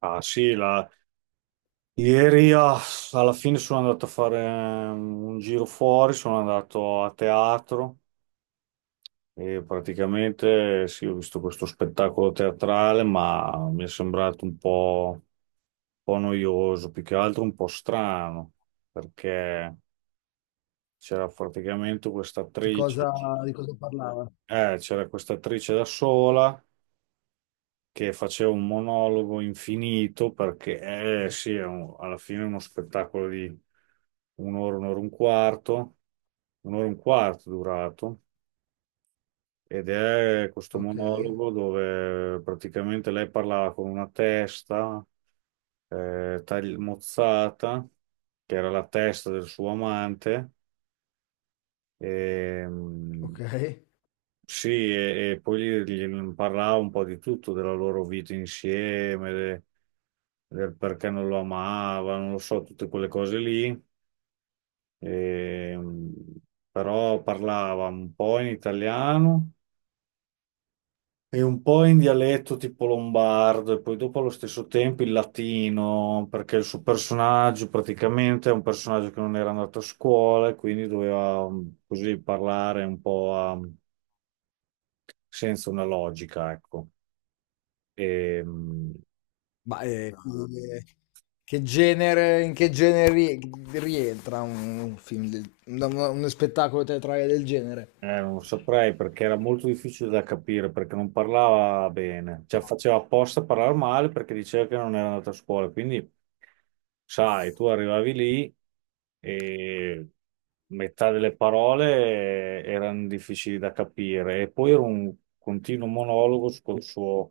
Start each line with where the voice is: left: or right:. right: Ah sì, ieri alla fine sono andato a fare un giro fuori, sono andato a teatro e praticamente sì, ho visto questo spettacolo teatrale, ma mi è sembrato un po' noioso, più che altro un po' strano, perché c'era praticamente questa
left: Di
right: attrice,
left: cosa di cosa parlava?
right: c'era questa attrice da sola che facevo un monologo infinito perché sì, alla fine è uno spettacolo di un'ora, un'ora e un quarto, un'ora e un quarto durato, ed è questo
left: Okay,
right: monologo dove praticamente lei parlava con una testa mozzata, che era la testa del suo amante. E,
left: okay.
right: Sì, e poi gli parlava un po' di tutto, della loro vita insieme, del perché non lo amava, non lo so, tutte quelle cose lì. E, mh, Però parlava un po' in italiano e un po' in dialetto tipo lombardo, e poi dopo allo stesso tempo in latino, perché il suo personaggio praticamente è un personaggio che non era andato a scuola e quindi doveva così parlare un po' senza una logica, ecco. E, mh,
left: Ma, che genere, in che genere rie rientra un film del da una uno spettacolo teatrale del genere?
right: Non saprei perché era molto difficile da capire perché non parlava bene, cioè faceva apposta a parlare male perché diceva che non era andata a scuola. Quindi, sai, tu arrivavi lì e metà delle parole erano difficili da capire, e poi era un continuo monologo sul suo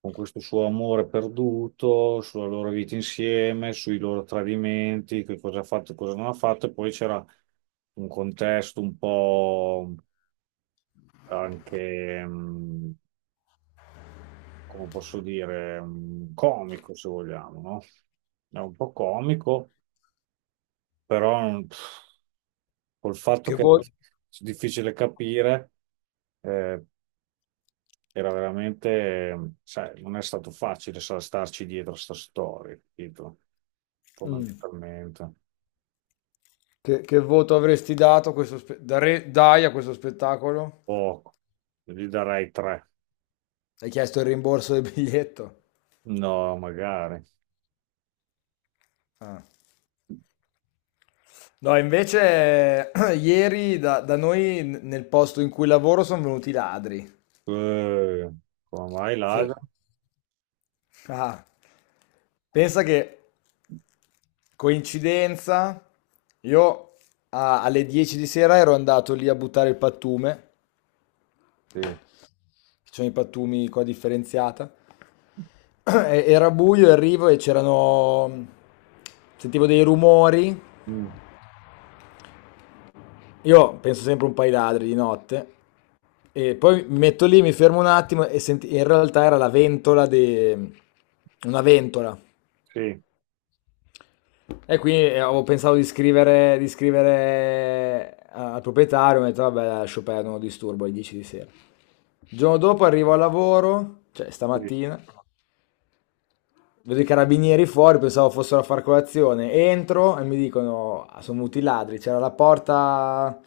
right: con questo suo amore perduto, sulla loro vita insieme, sui loro tradimenti, che cosa ha fatto e cosa non ha fatto, e poi c'era un contesto un po' anche, come posso dire, comico, se vogliamo, no? È un po' comico, però col fatto
left: Che
right: che è
left: vo
right: difficile capire. eh, Era veramente, sai, non è stato facile starci dietro a sta storia, capito?
left: mh,
right: Fondamentalmente.
left: che voto avresti dato a questo spe dare dai a questo spettacolo?
right: Poco. Gli darei 3.
left: Hai chiesto il rimborso del biglietto?
right: No, magari.
left: Ah. No, invece ieri da noi n nel posto in cui lavoro son venuti i ladri.
right: Eh, Come mai
left: Sì.
right: Ladra?
left: Ah. Pensa che coincidenza, io alle 10 di sera ero andato lì a buttare il pattume.
right: Sì.
left: Ci sono i pattumi, qua differenziata. Era buio e arrivo e c'erano, sentivo dei rumori.
right: Mm.
left: Io penso sempre un paio di ladri di notte, e poi mi metto lì, mi fermo un attimo e in realtà era la ventola di una ventola.
right: Sì,
left: E quindi avevo pensato di scrivere al proprietario. Mi ho detto vabbè, lascio perdere, non lo disturbo alle 10 di sera. Il giorno dopo arrivo al lavoro, cioè
right: sì.
left: stamattina, vedo i carabinieri fuori, pensavo fossero a far colazione. Entro e mi dicono, "Ah, sono venuti i ladri, c'era la porta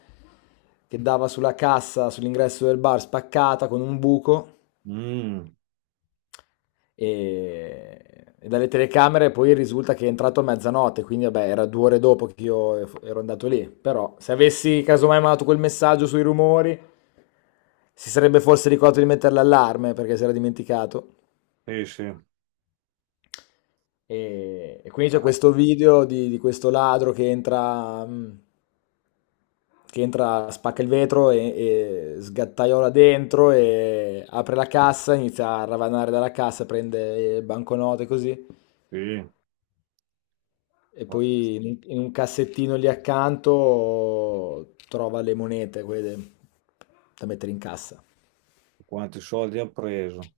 left: che dava sulla cassa, sull'ingresso del bar, spaccata con un buco,
right: Mm,
left: e dalle telecamere poi risulta che è entrato a mezzanotte". Quindi vabbè, era due ore dopo che io ero andato lì. Però se avessi casomai mandato quel messaggio sui rumori, si sarebbe forse ricordato di mettere l'allarme, perché si era dimenticato.
right: sì, sì.
left: E quindi c'è
right: Dai,
left: questo video di questo ladro che entra, spacca il vetro e sgattaiola dentro e apre la cassa, inizia a ravanare dalla cassa, prende banconote così.
right: sì.
left: E
right: Quanti
left: poi in un cassettino lì accanto trova le monete, quelle da mettere in cassa.
right: quanti soldi ha preso?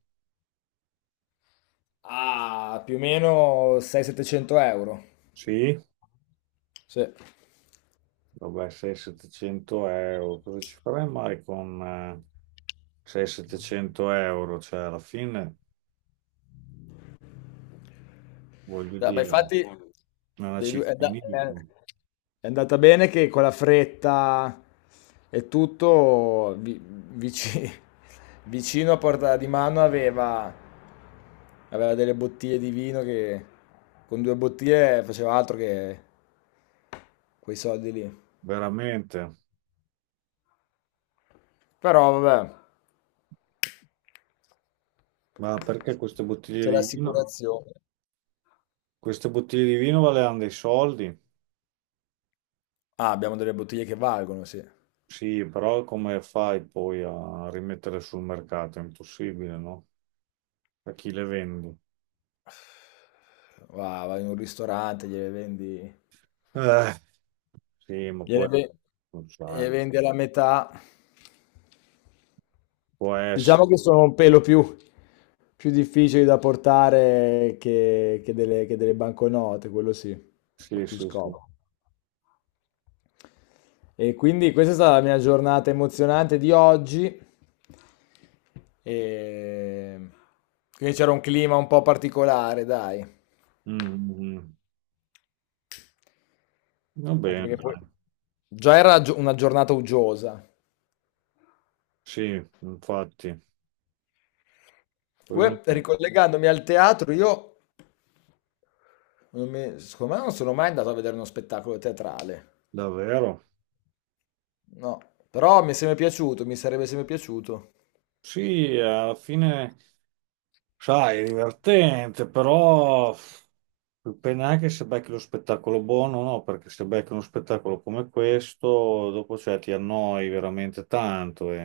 left: Ah, più o meno 600-700 euro.
right: Sì,
left: Sì.
right: vabbè, 6-700 euro. Cosa ci farei mai con 6-700 euro? Cioè, alla fine, voglio
left: Ma
right: dire,
left: infatti,
right: è una
left: dei due, è,
right: città inimico,
left: è andata bene che con la fretta e tutto, vicino, a portata di mano aveva delle bottiglie di vino che con due bottiglie faceva altro che quei soldi lì.
right: veramente.
left: Però vabbè,
right: Ma perché queste bottiglie
left: c'è
right: di vino?
left: l'assicurazione.
right: Queste bottiglie di vino valevano dei soldi?
left: Ah, abbiamo delle bottiglie che valgono, sì.
right: Sì, però come fai poi a rimettere sul mercato? È impossibile, no? A chi le vendi?
left: Va Vai in un ristorante,
right: Eh, sì, ma poi
left: gliele ve
right: non sai,
left: gliele vendi alla metà.
right: può essere.
left: Diciamo che sono un pelo più difficili da portare che delle banconote. Quello sì, un po'
right: Sì,
left: più
right: sì, sì.
left: scomodo. E quindi questa è stata la mia giornata emozionante di oggi. Ehm, quindi c'era un clima un po' particolare, dai.
right: Mm, mm, mm. Va
left: Anche
right: bene,
left: perché poi
right: dai.
left: già era gio una giornata uggiosa.
right: Sì, infatti. Poi non
left: Comunque,
right: so.
left: ricollegandomi al teatro, io non mi- secondo me non sono mai andato a vedere uno spettacolo teatrale.
right: Davvero?
left: No, però mi è sempre piaciuto, mi sarebbe sempre piaciuto.
right: Sì, alla fine. Sai, è divertente, però dipende anche se becchi lo spettacolo buono o no, perché se becchi uno spettacolo come questo, dopo cioè, ti annoi veramente tanto e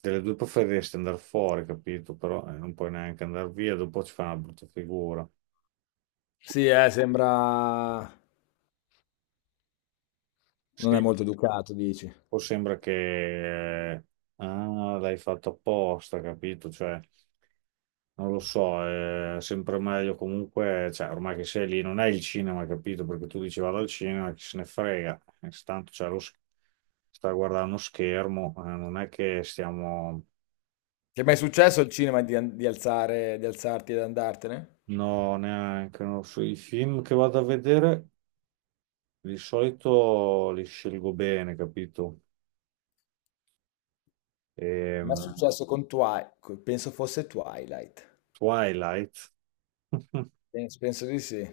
right: delle due preferiresti andare fuori, capito? Però non puoi neanche andare via, dopo ci fa una brutta figura.
left: Sì, sembra, non
right: Sì,
left: è molto educato, dici.
right: o sembra che l'hai fatto apposta, capito? Cioè, non lo so, è sempre meglio comunque, cioè, ormai che sei lì, non è il cinema, capito? Perché tu dici vado al cinema, chi se ne frega. Tanto sta guardando uno schermo, non è che stiamo.
left: Ti è mai successo al cinema di, an- di alzare, di alzarti ed andartene?
right: No, neanche, non so, i film che vado a vedere di solito li scelgo bene, capito?
left: Mi è
right: Ehm,
left: successo con Twilight, penso fosse Twilight.
right: Twilight.
left: Penso di sì.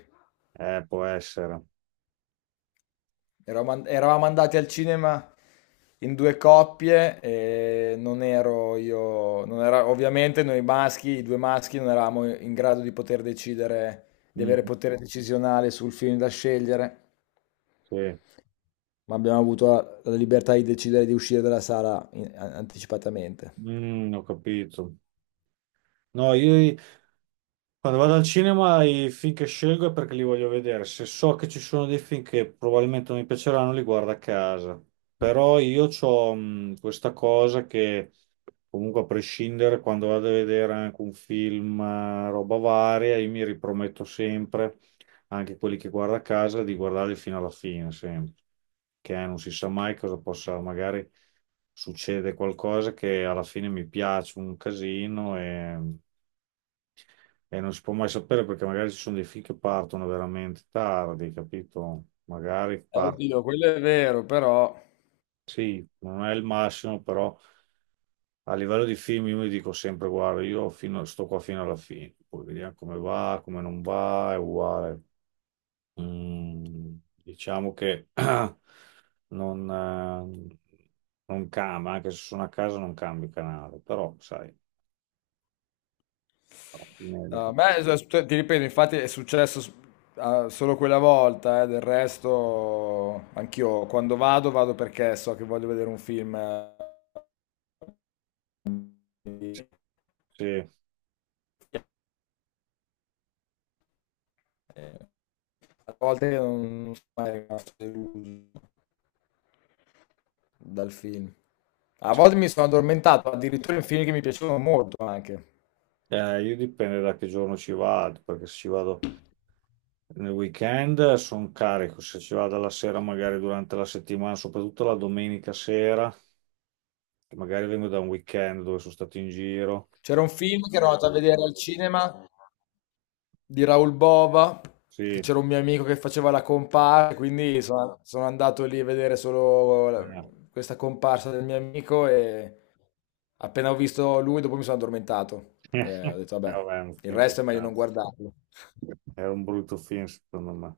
right: Può essere.
left: Eravamo andati al cinema in due coppie, e non ero io, non era, ovviamente noi maschi, i due maschi non eravamo in grado di poter decidere, di avere
right: Mm-hmm.
left: potere decisionale sul film da scegliere,
right: Sì.
left: ma abbiamo avuto la libertà di decidere di uscire dalla sala anticipatamente.
right: Mm, ho capito. No, io quando vado al cinema i film che scelgo è perché li voglio vedere. Se so che ci sono dei film che probabilmente non mi piaceranno, li guardo a casa. Però io ho questa cosa che comunque a prescindere quando vado a vedere anche un film, roba varia, io mi riprometto sempre, anche quelli che guardo a casa, di guardarli fino alla fine, sempre. Che non si sa mai cosa possa magari, succede qualcosa che alla fine mi piace un casino, e non si può mai sapere perché magari ci sono dei film che partono veramente tardi, capito?
left: Oddio, quello è vero, però
right: Sì, non è il massimo, però a livello di film io mi dico sempre, guarda, io sto qua fino alla fine, poi vediamo come va, come non va, è uguale. Mm, diciamo che non, eh, non cambia, anche se sono a casa non cambio canale, però sai, alla fine
left: no. A
right: dico,
left: me,
right: sì.
left: ti ripeto, infatti è successo, ah, solo quella volta. Eh, del resto anch'io quando vado, vado perché so che voglio vedere un film. Quindi, eh, A volte non sono mai rimasto deluso dal film. A
right: Sì.
left: volte mi sono addormentato, addirittura, in film che mi piacevano molto anche.
right: Io dipende da che giorno ci vado, perché se ci vado nel weekend sono carico, se ci vado la sera, magari durante la settimana, soprattutto la domenica sera, che magari vengo da un weekend dove sono stato in giro.
left: C'era un film che ero andato a vedere al cinema, di Raoul Bova, che
right: Sì,
left: c'era un mio amico che faceva la comparsa, quindi sono andato lì a vedere solo
right: eh.
left: questa comparsa del mio amico, e appena ho visto lui, dopo mi sono addormentato. E ho detto, vabbè,
right: Vabbè, è un
left: il
right: film del
left: resto è meglio non
right: cazzo.
left: guardarlo.
right: È un brutto film, secondo me.